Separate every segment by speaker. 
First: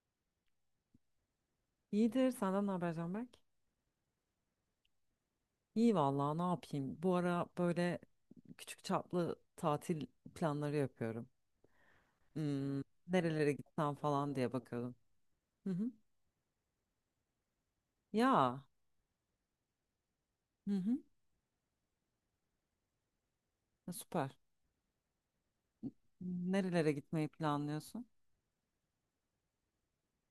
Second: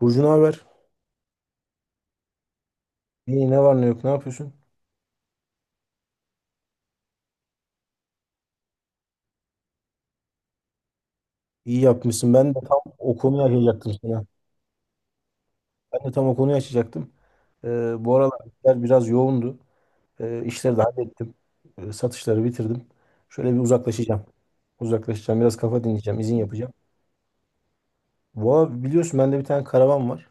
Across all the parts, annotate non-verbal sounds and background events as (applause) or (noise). Speaker 1: Burcu ne haber?
Speaker 2: İyidir. Senden ne haber Canberk?
Speaker 1: İyi ne var ne yok ne yapıyorsun?
Speaker 2: İyi vallahi ne yapayım? Bu ara böyle küçük çaplı tatil planları yapıyorum.
Speaker 1: İyi yapmışsın. Ben de tam
Speaker 2: Hmm,
Speaker 1: o konuyu
Speaker 2: nerelere
Speaker 1: açacaktım
Speaker 2: gitsem
Speaker 1: sana.
Speaker 2: falan diye bakıyorum. Hı hı.
Speaker 1: Ben de tam o konuyu açacaktım. Bu aralar
Speaker 2: Ya.
Speaker 1: işler biraz yoğundu.
Speaker 2: Hı
Speaker 1: İşleri de
Speaker 2: hı.
Speaker 1: hallettim. Satışları bitirdim. Şöyle bir
Speaker 2: Ya
Speaker 1: uzaklaşacağım.
Speaker 2: süper.
Speaker 1: Uzaklaşacağım. Biraz kafa dinleyeceğim. İzin yapacağım.
Speaker 2: Nerelere gitmeyi planlıyorsun?
Speaker 1: Valla biliyorsun bende bir tane karavan var.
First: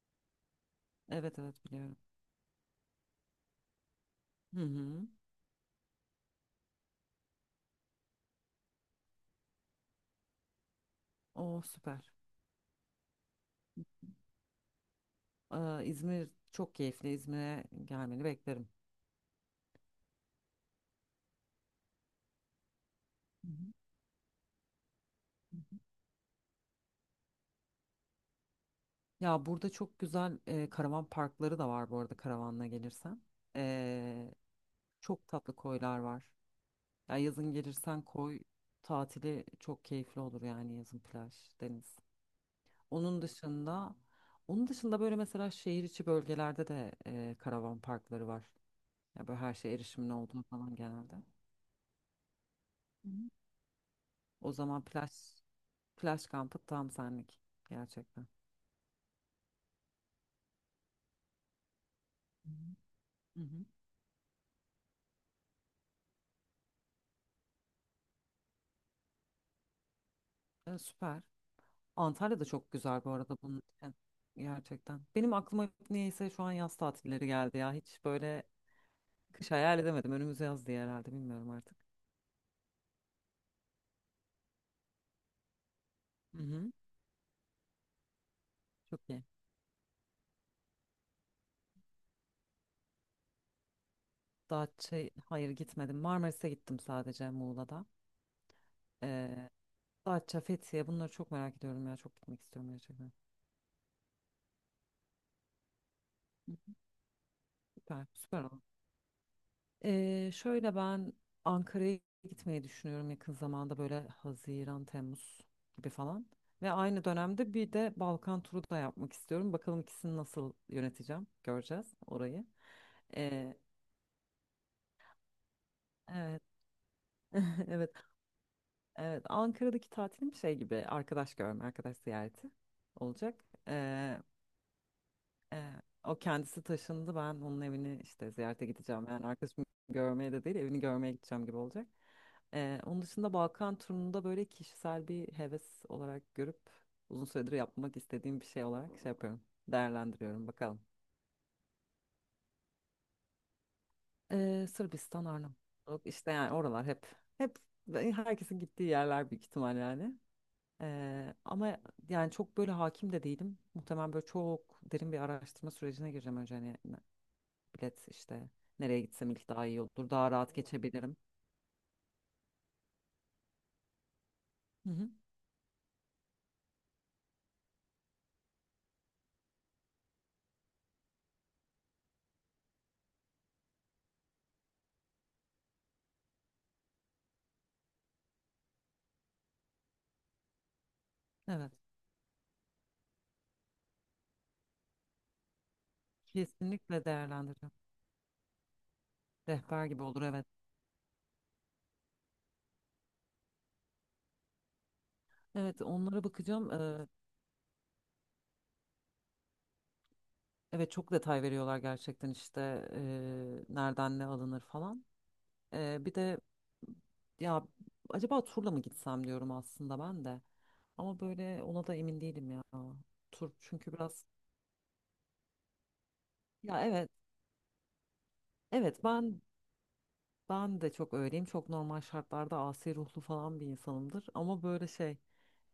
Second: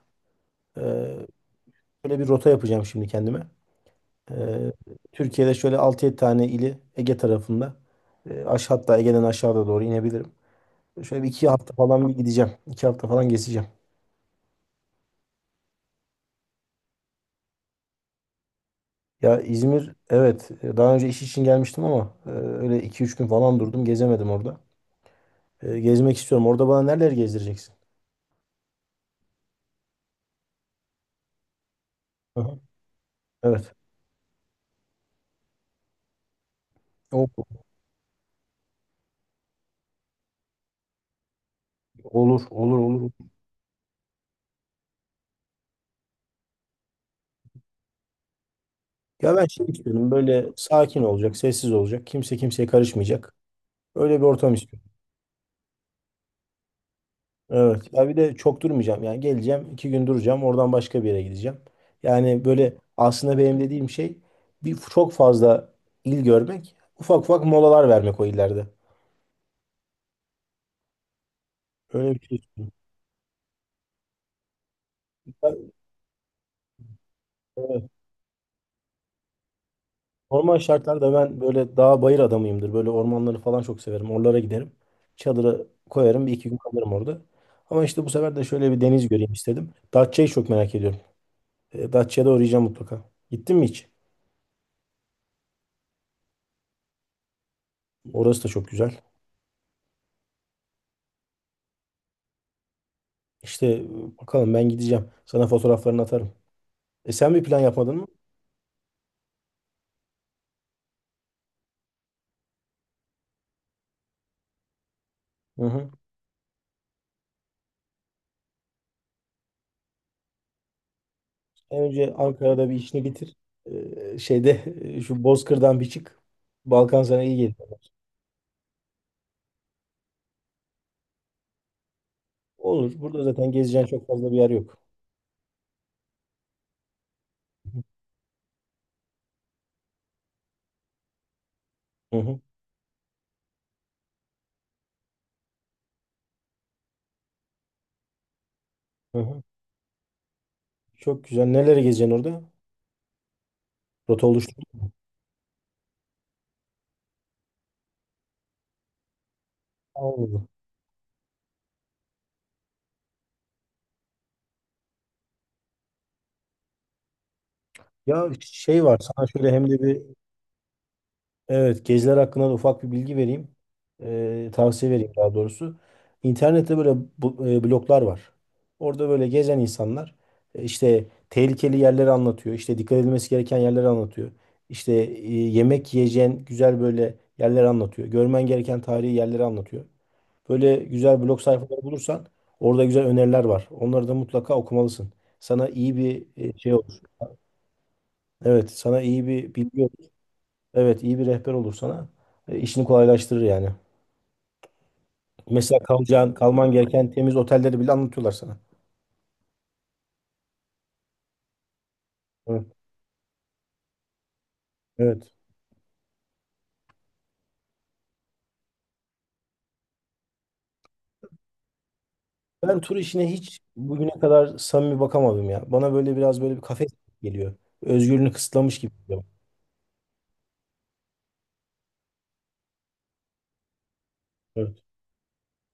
Speaker 1: Ee,
Speaker 2: Evet evet biliyorum.
Speaker 1: şöyle bir rota yapacağım şimdi kendime.
Speaker 2: Hı
Speaker 1: Ee,
Speaker 2: hı.
Speaker 1: Türkiye'de şöyle 6 7 tane ili Ege tarafında. Aşağı hatta Ege'den aşağıda doğru inebilirim. Şöyle bir iki
Speaker 2: O
Speaker 1: hafta falan
Speaker 2: süper.
Speaker 1: bir gideceğim. 2 hafta falan gezeceğim.
Speaker 2: İzmir çok keyifli. İzmir'e gelmeni beklerim.
Speaker 1: Ya İzmir, evet, daha önce iş için gelmiştim ama öyle 2 3 gün
Speaker 2: Hı
Speaker 1: falan
Speaker 2: hı.
Speaker 1: durdum, gezemedim orada. Gezmek istiyorum. Orada bana nereleri gezdireceksin?
Speaker 2: Ya burada çok güzel karavan parkları da var bu arada
Speaker 1: Aha.
Speaker 2: karavanla gelirsen.
Speaker 1: Evet.
Speaker 2: Ee, çok tatlı koylar var. Ya
Speaker 1: O-
Speaker 2: yazın gelirsen koy tatili çok keyifli olur yani yazın plaj, deniz.
Speaker 1: Olur olur olur.
Speaker 2: Onun dışında onun dışında böyle mesela şehir içi bölgelerde de karavan parkları var. Ya
Speaker 1: Ya
Speaker 2: böyle
Speaker 1: ben
Speaker 2: her
Speaker 1: şey
Speaker 2: şey erişimin
Speaker 1: istiyorum,
Speaker 2: olduğu
Speaker 1: böyle
Speaker 2: falan
Speaker 1: sakin
Speaker 2: genelde.
Speaker 1: olacak, sessiz olacak. Kimse kimseye
Speaker 2: Hı hı.
Speaker 1: karışmayacak. Öyle bir
Speaker 2: O
Speaker 1: ortam
Speaker 2: zaman
Speaker 1: istiyorum.
Speaker 2: plaj kampı tam senlik
Speaker 1: Evet. Ya bir
Speaker 2: gerçekten.
Speaker 1: de çok durmayacağım. Yani geleceğim, 2 gün duracağım. Oradan başka bir yere gideceğim. Yani
Speaker 2: Hı
Speaker 1: böyle aslında
Speaker 2: hı.
Speaker 1: benim
Speaker 2: Hı
Speaker 1: dediğim şey bir çok fazla il görmek, ufak ufak molalar vermek o illerde.
Speaker 2: hı. Süper.
Speaker 1: Öyle bir şey
Speaker 2: Antalya da çok güzel bu arada bunun için. Gerçekten. Benim aklıma
Speaker 1: istiyorum.
Speaker 2: hep niyeyse şu an yaz tatilleri geldi ya. Hiç böyle kış hayal edemedim. Önümüz
Speaker 1: Normal
Speaker 2: yaz diye herhalde
Speaker 1: şartlarda ben
Speaker 2: bilmiyorum
Speaker 1: böyle
Speaker 2: artık.
Speaker 1: dağ bayır adamıyımdır. Böyle ormanları falan çok severim. Oralara giderim. Çadırı koyarım. Bir
Speaker 2: Hı
Speaker 1: iki gün
Speaker 2: hı.
Speaker 1: kalırım orada. Ama işte bu sefer de şöyle bir deniz
Speaker 2: Çok iyi.
Speaker 1: göreyim istedim. Datça'yı çok merak ediyorum. Datça'ya da uğrayacağım mutlaka. Gittin mi hiç?
Speaker 2: Datça, hayır gitmedim. Marmaris'e gittim sadece Muğla'da.
Speaker 1: Orası da çok güzel.
Speaker 2: Ee, Datça, Fethiye bunları çok merak ediyorum ya. Çok gitmek istiyorum gerçekten.
Speaker 1: İşte bakalım ben gideceğim. Sana fotoğraflarını atarım. Sen bir plan yapmadın
Speaker 2: Süper,
Speaker 1: mı?
Speaker 2: süper olur. Şöyle ben Ankara'ya gitmeyi düşünüyorum yakın zamanda böyle Haziran, Temmuz
Speaker 1: Hı
Speaker 2: gibi
Speaker 1: hı.
Speaker 2: falan. Ve aynı dönemde bir de Balkan turu da yapmak istiyorum. Bakalım ikisini nasıl yöneteceğim.
Speaker 1: En
Speaker 2: Göreceğiz
Speaker 1: önce
Speaker 2: orayı.
Speaker 1: Ankara'da bir işini bitir.
Speaker 2: Ee,
Speaker 1: Şeyde (laughs) şu Bozkır'dan bir çık.
Speaker 2: evet.
Speaker 1: Balkan sana iyi gelir.
Speaker 2: (laughs) Evet. Evet, Ankara'daki tatilim şey gibi arkadaş görme, arkadaş ziyareti
Speaker 1: Olur. Burada
Speaker 2: olacak.
Speaker 1: zaten gezeceğin çok fazla bir yer yok.
Speaker 2: E, o kendisi taşındı. Ben onun evini işte ziyarete gideceğim. Yani arkadaşımı görmeye de değil, evini görmeye gideceğim gibi olacak.
Speaker 1: Hı hı.
Speaker 2: Onun dışında Balkan turunda böyle kişisel bir heves olarak görüp uzun süredir yapmak istediğim bir şey olarak şey
Speaker 1: Hı
Speaker 2: yapıyorum.
Speaker 1: hı.
Speaker 2: Değerlendiriyorum bakalım.
Speaker 1: Çok güzel. Neler gezeceksin orada? Rota oluşturdun
Speaker 2: Sırbistan, Arnavutluk işte yani oralar hep herkesin gittiği yerler büyük ihtimal
Speaker 1: mu?
Speaker 2: yani.
Speaker 1: Olmadı.
Speaker 2: Ama yani çok böyle hakim de değilim. Muhtemelen böyle çok derin bir araştırma sürecine gireceğim önce hani bilet
Speaker 1: Ya
Speaker 2: işte
Speaker 1: şey var.
Speaker 2: nereye
Speaker 1: Sana
Speaker 2: gitsem ilk
Speaker 1: şöyle
Speaker 2: daha
Speaker 1: hem
Speaker 2: iyi
Speaker 1: de bir,
Speaker 2: olur, daha rahat geçebilirim.
Speaker 1: evet, geziler hakkında da ufak bir bilgi vereyim.
Speaker 2: Hı
Speaker 1: Tavsiye
Speaker 2: hı,
Speaker 1: vereyim daha doğrusu. İnternette böyle bu, bloglar var. Orada böyle gezen insanlar işte tehlikeli yerleri anlatıyor. İşte dikkat edilmesi gereken yerleri anlatıyor. İşte yemek yiyeceğin güzel böyle yerleri anlatıyor. Görmen gereken tarihi yerleri anlatıyor. Böyle güzel blog
Speaker 2: evet,
Speaker 1: sayfaları bulursan orada güzel öneriler var. Onları da mutlaka okumalısın. Sana iyi bir şey olur.
Speaker 2: kesinlikle değerlendireceğim.
Speaker 1: Evet, sana iyi bir bilgi
Speaker 2: Rehber gibi
Speaker 1: olur.
Speaker 2: olur evet.
Speaker 1: Evet, iyi bir rehber olur sana. İşini kolaylaştırır yani. Mesela
Speaker 2: Evet, onlara
Speaker 1: kalacağın, kalman
Speaker 2: bakacağım.
Speaker 1: gereken temiz otelleri bile anlatıyorlar sana.
Speaker 2: Evet çok detay veriyorlar gerçekten işte
Speaker 1: Evet.
Speaker 2: nereden ne alınır falan.
Speaker 1: Evet.
Speaker 2: Bir de ya acaba turla mı gitsem diyorum aslında ben de. Ama böyle ona da emin değilim ya.
Speaker 1: Ben tur işine
Speaker 2: Tur
Speaker 1: hiç
Speaker 2: çünkü
Speaker 1: bugüne
Speaker 2: biraz,
Speaker 1: kadar samimi bakamadım ya. Bana böyle biraz böyle bir
Speaker 2: ya
Speaker 1: kafes
Speaker 2: evet.
Speaker 1: geliyor. Özgürlüğünü kısıtlamış gibi
Speaker 2: Evet
Speaker 1: geliyor.
Speaker 2: ben ben de çok öyleyim. Çok normal şartlarda asi ruhlu falan bir insanımdır. Ama
Speaker 1: Evet.
Speaker 2: böyle şey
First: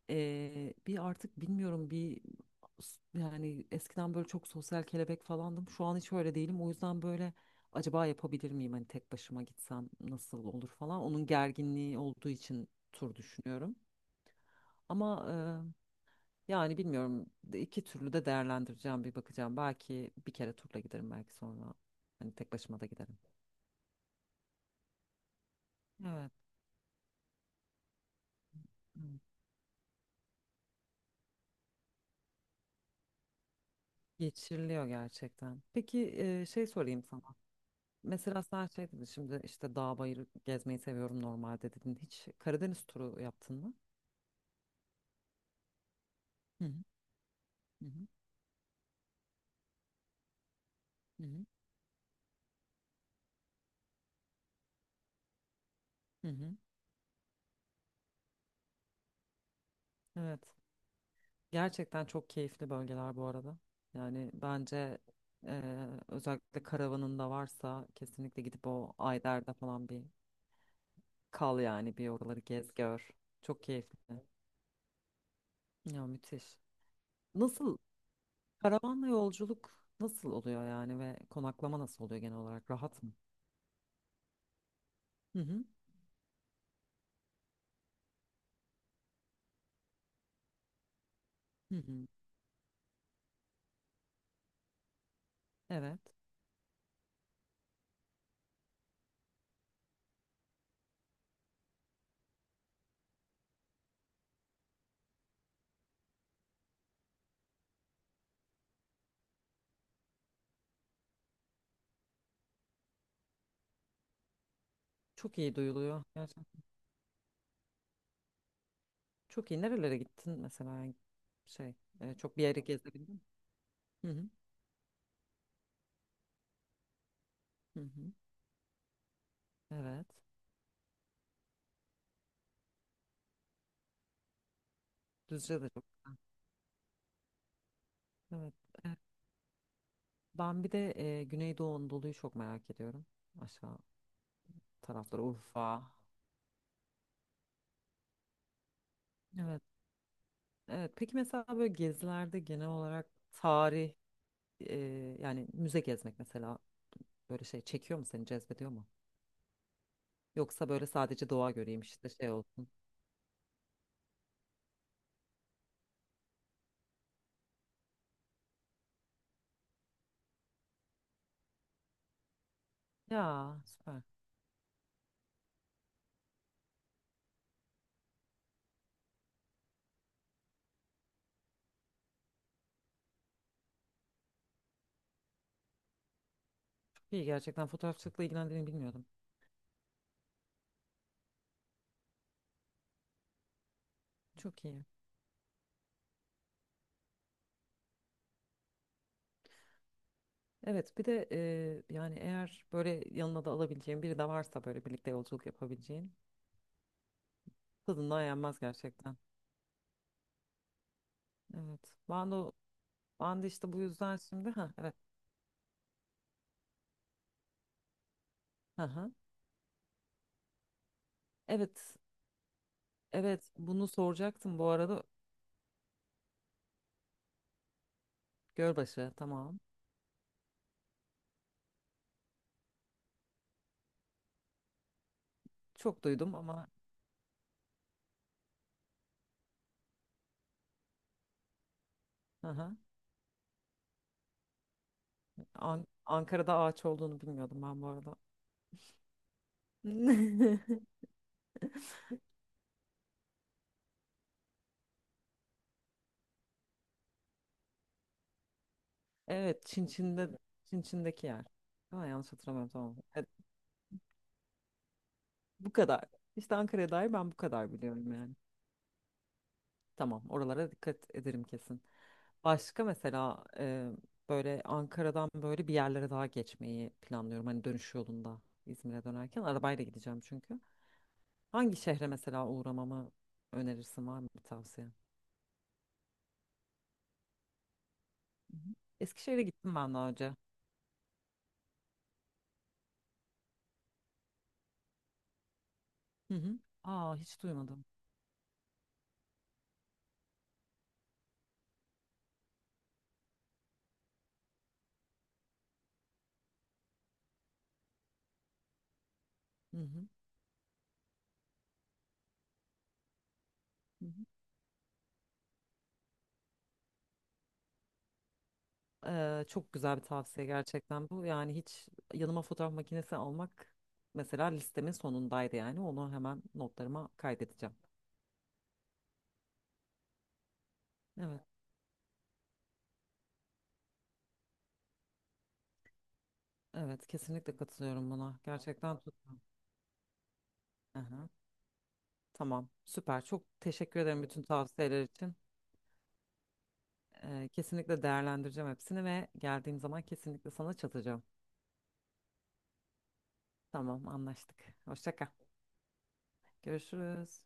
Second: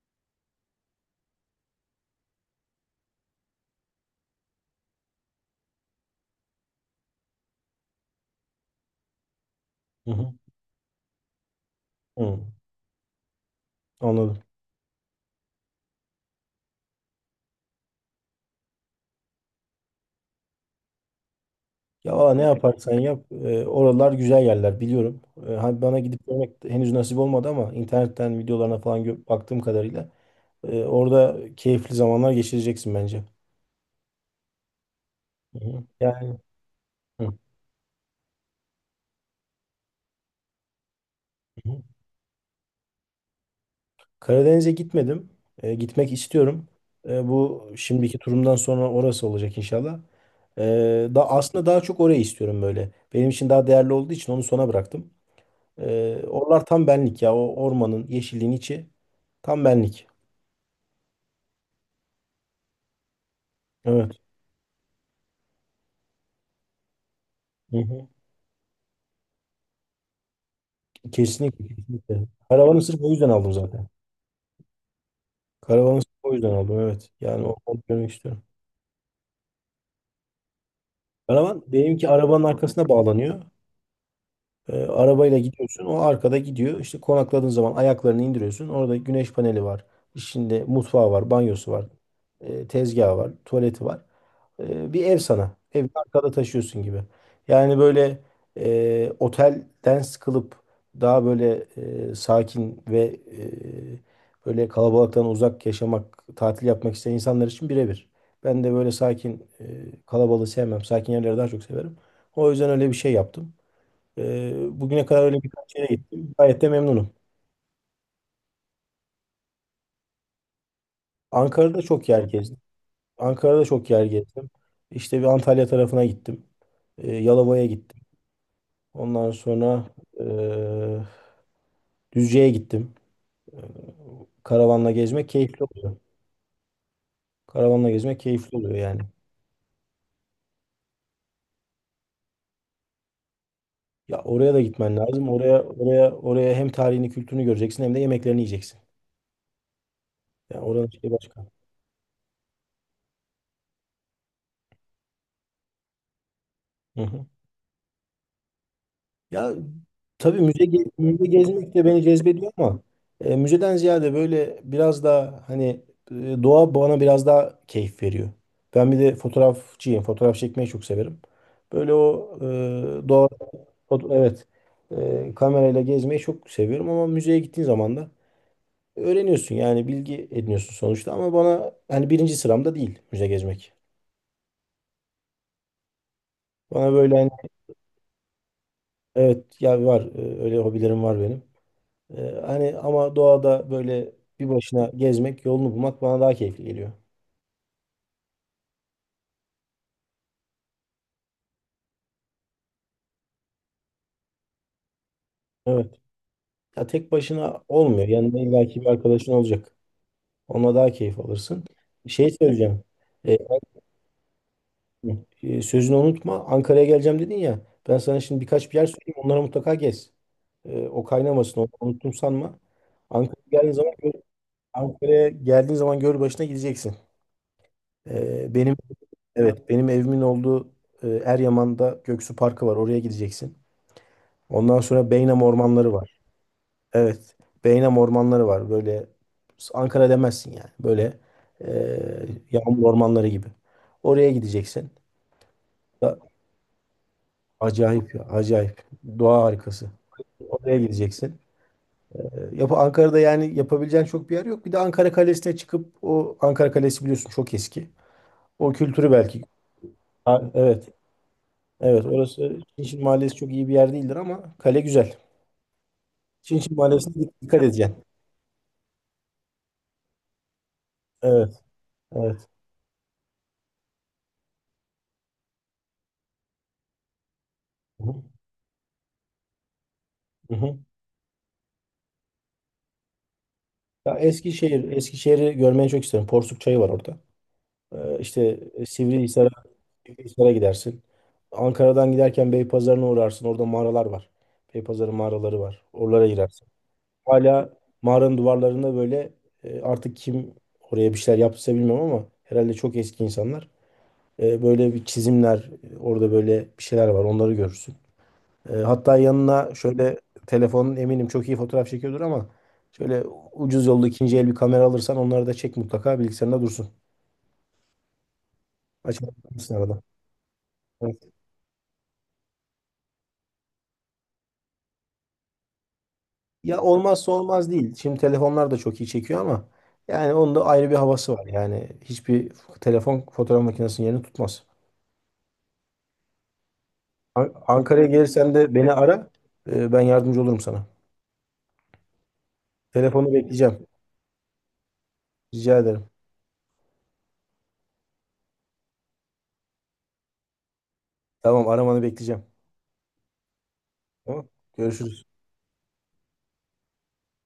Speaker 2: bir artık bilmiyorum bir yani eskiden böyle çok sosyal kelebek falandım. Şu an hiç öyle değilim. O yüzden böyle acaba yapabilir miyim? Hani tek başıma gitsem
Speaker 1: Hı hı.
Speaker 2: nasıl olur falan. Onun gerginliği olduğu
Speaker 1: Hı.
Speaker 2: için tur düşünüyorum.
Speaker 1: Anladım.
Speaker 2: Ama yani bilmiyorum iki türlü de değerlendireceğim bir bakacağım. Belki bir kere turla giderim belki sonra
Speaker 1: Ya
Speaker 2: hani
Speaker 1: valla ne
Speaker 2: tek başıma da
Speaker 1: yaparsan
Speaker 2: giderim.
Speaker 1: yap, oralar güzel yerler, biliyorum. Hani bana gidip
Speaker 2: Evet.
Speaker 1: görmek henüz nasip olmadı ama internetten videolarına falan baktığım kadarıyla orada keyifli zamanlar geçireceksin bence.
Speaker 2: Geçiriliyor
Speaker 1: Hı
Speaker 2: gerçekten.
Speaker 1: hı.
Speaker 2: Peki
Speaker 1: Yani
Speaker 2: şey sorayım sana.
Speaker 1: hı
Speaker 2: Mesela sen şey dedin şimdi işte dağ bayır gezmeyi seviyorum normalde
Speaker 1: hı.
Speaker 2: dedin. Hiç Karadeniz turu yaptın mı?
Speaker 1: Karadeniz'e gitmedim. Gitmek
Speaker 2: Hı
Speaker 1: istiyorum.
Speaker 2: hı,
Speaker 1: Bu
Speaker 2: hı hı,
Speaker 1: şimdiki turumdan sonra orası olacak inşallah. E,
Speaker 2: hı
Speaker 1: da aslında daha çok orayı istiyorum böyle. Benim için daha değerli olduğu için onu sona bıraktım.
Speaker 2: hı, hı.
Speaker 1: Oralar tam benlik ya. O ormanın, yeşilliğin içi tam benlik.
Speaker 2: Evet. Gerçekten çok keyifli bölgeler bu arada.
Speaker 1: Evet.
Speaker 2: Yani bence özellikle karavanın da varsa kesinlikle gidip o Ayder'de falan bir kal
Speaker 1: Kesinlikle,
Speaker 2: yani bir
Speaker 1: kesinlikle.
Speaker 2: oraları gez
Speaker 1: Karavanı sırf o
Speaker 2: gör.
Speaker 1: yüzden aldım
Speaker 2: Çok
Speaker 1: zaten.
Speaker 2: keyifli.
Speaker 1: Karavanı
Speaker 2: Ya
Speaker 1: sırf o yüzden
Speaker 2: müthiş.
Speaker 1: aldım, evet. Yani o
Speaker 2: Nasıl
Speaker 1: onu görmek istiyorum.
Speaker 2: karavanla yolculuk nasıl oluyor yani ve
Speaker 1: Karavan
Speaker 2: konaklama nasıl
Speaker 1: benimki
Speaker 2: oluyor genel
Speaker 1: arabanın
Speaker 2: olarak?
Speaker 1: arkasına
Speaker 2: Rahat mı?
Speaker 1: bağlanıyor. Arabayla
Speaker 2: Hı hı.
Speaker 1: gidiyorsun. O arkada gidiyor. İşte konakladığın zaman ayaklarını indiriyorsun. Orada güneş paneli var. İçinde mutfağı var, banyosu
Speaker 2: Hı
Speaker 1: var,
Speaker 2: hı.
Speaker 1: tezgahı var, tuvaleti var. Bir ev sana. Evi
Speaker 2: Evet.
Speaker 1: arkada taşıyorsun gibi. Yani böyle otelden sıkılıp daha böyle sakin ve böyle kalabalıktan uzak yaşamak, tatil yapmak isteyen insanlar için birebir. Ben de böyle sakin, kalabalığı sevmem. Sakin yerleri daha çok severim. O yüzden öyle bir şey yaptım. Ee, bugüne kadar
Speaker 2: Çok
Speaker 1: öyle
Speaker 2: iyi
Speaker 1: birkaç yere
Speaker 2: duyuluyor
Speaker 1: gittim. Gayet
Speaker 2: gerçekten.
Speaker 1: de memnunum.
Speaker 2: Çok iyi. Nerelere gittin mesela? Yani şey,
Speaker 1: Ankara'da çok yer
Speaker 2: çok bir
Speaker 1: gezdim.
Speaker 2: yere gezebildin mi?
Speaker 1: Ankara'da çok yer
Speaker 2: Hı hı.
Speaker 1: gezdim. İşte bir Antalya tarafına gittim. Yalova'ya
Speaker 2: Hı
Speaker 1: gittim.
Speaker 2: hı.
Speaker 1: Ondan sonra
Speaker 2: Evet.
Speaker 1: eee Düzce'ye gittim. Ee, karavanla gezmek
Speaker 2: Düzce
Speaker 1: keyifli
Speaker 2: de çok
Speaker 1: oluyor.
Speaker 2: güzel.
Speaker 1: Karavanla gezmek
Speaker 2: Evet.
Speaker 1: keyifli oluyor
Speaker 2: E,
Speaker 1: yani.
Speaker 2: ben bir de Güneydoğu Anadolu'yu çok merak ediyorum. Aşağı
Speaker 1: Ya oraya da gitmen
Speaker 2: tarafları
Speaker 1: lazım. Oraya
Speaker 2: Urfa.
Speaker 1: oraya oraya hem tarihini, kültürünü göreceksin hem de yemeklerini yiyeceksin.
Speaker 2: Evet.
Speaker 1: Yani oranın
Speaker 2: Evet.
Speaker 1: şeyi
Speaker 2: Peki
Speaker 1: başka.
Speaker 2: mesela böyle gezilerde genel olarak tarih, e, yani müze gezmek mesela
Speaker 1: Hı hı.
Speaker 2: böyle şey çekiyor mu seni cezbediyor mu?
Speaker 1: Ya tabii müze,
Speaker 2: Yoksa böyle
Speaker 1: müze
Speaker 2: sadece doğa
Speaker 1: gezmek
Speaker 2: göreyim
Speaker 1: de beni
Speaker 2: işte şey
Speaker 1: cezbediyor
Speaker 2: olsun.
Speaker 1: ama müzeden ziyade böyle biraz daha hani e, doğa bana biraz daha keyif veriyor. Ben bir de fotoğrafçıyım. Fotoğraf çekmeyi çok severim. Böyle o doğa
Speaker 2: Ya süper.
Speaker 1: evet, kamerayla gezmeyi çok seviyorum ama müzeye gittiğin zaman da öğreniyorsun, yani bilgi ediniyorsun sonuçta, ama bana hani birinci sıramda değil müze gezmek. Bana böyle
Speaker 2: İyi
Speaker 1: hani,
Speaker 2: gerçekten fotoğrafçılıkla ilgilendiğini bilmiyordum.
Speaker 1: evet, ya var, öyle hobilerim var benim. Hani ama doğada böyle bir
Speaker 2: Çok iyi.
Speaker 1: başına gezmek, yolunu bulmak bana daha keyifli geliyor.
Speaker 2: Evet bir de yani eğer böyle yanına da alabileceğin biri de varsa böyle birlikte yolculuk
Speaker 1: Evet.
Speaker 2: yapabileceğin
Speaker 1: Ya tek başına olmuyor.
Speaker 2: tadından
Speaker 1: Yanında
Speaker 2: yenmez
Speaker 1: illaki bir
Speaker 2: gerçekten.
Speaker 1: arkadaşın olacak. Onunla daha keyif alırsın.
Speaker 2: Evet.
Speaker 1: Şey
Speaker 2: Ben de,
Speaker 1: söyleyeceğim. Ee,
Speaker 2: ben de işte bu yüzden şimdi ha evet.
Speaker 1: yani, sözünü unutma. Ankara'ya geleceğim dedin ya. Ben sana şimdi birkaç bir
Speaker 2: Hı
Speaker 1: yer
Speaker 2: hı.
Speaker 1: söyleyeyim. Onlara mutlaka gez. O kaynamasın. Onu
Speaker 2: Evet.
Speaker 1: unuttum sanma. Ankara'ya
Speaker 2: Evet
Speaker 1: geldiğin
Speaker 2: bunu
Speaker 1: zaman gör,
Speaker 2: soracaktım bu arada.
Speaker 1: Ankara'ya geldiğin zaman göl başına gideceksin. Benim
Speaker 2: Gölbaşı tamam.
Speaker 1: evet benim evimin olduğu Eryaman'da Göksu Parkı var. Oraya gideceksin. Ondan sonra Beynam ormanları
Speaker 2: Çok
Speaker 1: var.
Speaker 2: duydum ama
Speaker 1: Evet. Beynam ormanları var. Böyle Ankara demezsin yani. Böyle e,
Speaker 2: hı hı.
Speaker 1: yağmur ormanları gibi. Oraya gideceksin. Da-
Speaker 2: Ankara'da ağaç olduğunu bilmiyordum ben bu
Speaker 1: Acayip
Speaker 2: arada.
Speaker 1: ya. Acayip. Doğa harikası. Oraya
Speaker 2: (laughs)
Speaker 1: gideceksin. E, Yap Ankara'da yani yapabileceğin çok bir yer yok. Bir de Ankara Kalesi'ne çıkıp, o Ankara Kalesi biliyorsun çok eski. O kültürü belki.
Speaker 2: Evet, Çin Çin'de
Speaker 1: Ha,
Speaker 2: Çin
Speaker 1: evet.
Speaker 2: Çin'deki yer. Ama
Speaker 1: Evet.
Speaker 2: yanlış
Speaker 1: Orası
Speaker 2: hatırlamıyorum tamam.
Speaker 1: Çinçin
Speaker 2: Evet,
Speaker 1: Mahallesi, çok iyi bir yer değildir ama kale güzel.
Speaker 2: bu kadar. İşte
Speaker 1: Çinçin
Speaker 2: Ankara'ya
Speaker 1: Mahallesi'ne
Speaker 2: dair ben bu
Speaker 1: dikkat
Speaker 2: kadar
Speaker 1: edeceksin.
Speaker 2: biliyorum yani. Tamam, oralara dikkat ederim
Speaker 1: Evet.
Speaker 2: kesin.
Speaker 1: Evet.
Speaker 2: Başka mesela böyle Ankara'dan böyle bir yerlere daha geçmeyi planlıyorum. Hani dönüş
Speaker 1: Hı hı.
Speaker 2: yolunda İzmir'e dönerken arabayla gideceğim
Speaker 1: Hı
Speaker 2: çünkü.
Speaker 1: hı.
Speaker 2: Hangi şehre mesela uğramamı önerirsin
Speaker 1: Ya
Speaker 2: var mı bir tavsiye?
Speaker 1: Eskişehir, Eskişehir'i görmeyi çok isterim. Porsuk Çayı var orada.
Speaker 2: Hı
Speaker 1: İşte
Speaker 2: hı. Eskişehir'e
Speaker 1: Sivrihisar'a,
Speaker 2: gittim ben daha önce.
Speaker 1: Sivrihisar'a gidersin. Ankara'dan giderken Beypazarı'na uğrarsın. Orada mağaralar var. Beypazarı mağaraları var. Oralara
Speaker 2: Hı hı.
Speaker 1: girersin.
Speaker 2: Aa hiç
Speaker 1: Hala
Speaker 2: duymadım.
Speaker 1: mağaranın duvarlarında böyle artık kim oraya bir şeyler yaptıysa bilmiyorum ama herhalde çok eski insanlar. Böyle bir çizimler, orada böyle bir şeyler var. Onları görürsün. Hatta yanına
Speaker 2: Hı hı.
Speaker 1: şöyle telefonun eminim çok iyi fotoğraf çekiyordur ama şöyle ucuz
Speaker 2: Hı
Speaker 1: yolda
Speaker 2: hı.
Speaker 1: ikinci el bir kamera alırsan onları da çek, mutlaka bilgisayarında dursun.
Speaker 2: Çok
Speaker 1: Açabilirsin
Speaker 2: güzel
Speaker 1: arada.
Speaker 2: bir tavsiye gerçekten
Speaker 1: Evet.
Speaker 2: bu. Yani hiç yanıma fotoğraf makinesi almak mesela listemin sonundaydı yani. Onu hemen
Speaker 1: Ya
Speaker 2: notlarıma
Speaker 1: olmazsa olmaz
Speaker 2: kaydedeceğim.
Speaker 1: değil. Şimdi telefonlar da çok iyi çekiyor ama yani onun da ayrı bir havası
Speaker 2: Evet,
Speaker 1: var. Yani hiçbir telefon fotoğraf makinesinin yerini tutmaz.
Speaker 2: evet kesinlikle
Speaker 1: Ankara'ya
Speaker 2: katılıyorum buna.
Speaker 1: gelirsen de beni
Speaker 2: Gerçekten
Speaker 1: ara.
Speaker 2: tuttum.
Speaker 1: Ben yardımcı olurum sana.
Speaker 2: Aha, tamam, süper.
Speaker 1: Telefonu
Speaker 2: Çok
Speaker 1: bekleyeceğim.
Speaker 2: teşekkür ederim bütün tavsiyeler için.
Speaker 1: Rica ederim.
Speaker 2: Kesinlikle değerlendireceğim hepsini ve geldiğim zaman kesinlikle sana çatacağım.
Speaker 1: Tamam, aramanı bekleyeceğim.
Speaker 2: Tamam,
Speaker 1: Tamam.
Speaker 2: anlaştık. Hoşça
Speaker 1: Görüşürüz.
Speaker 2: kal. Görüşürüz.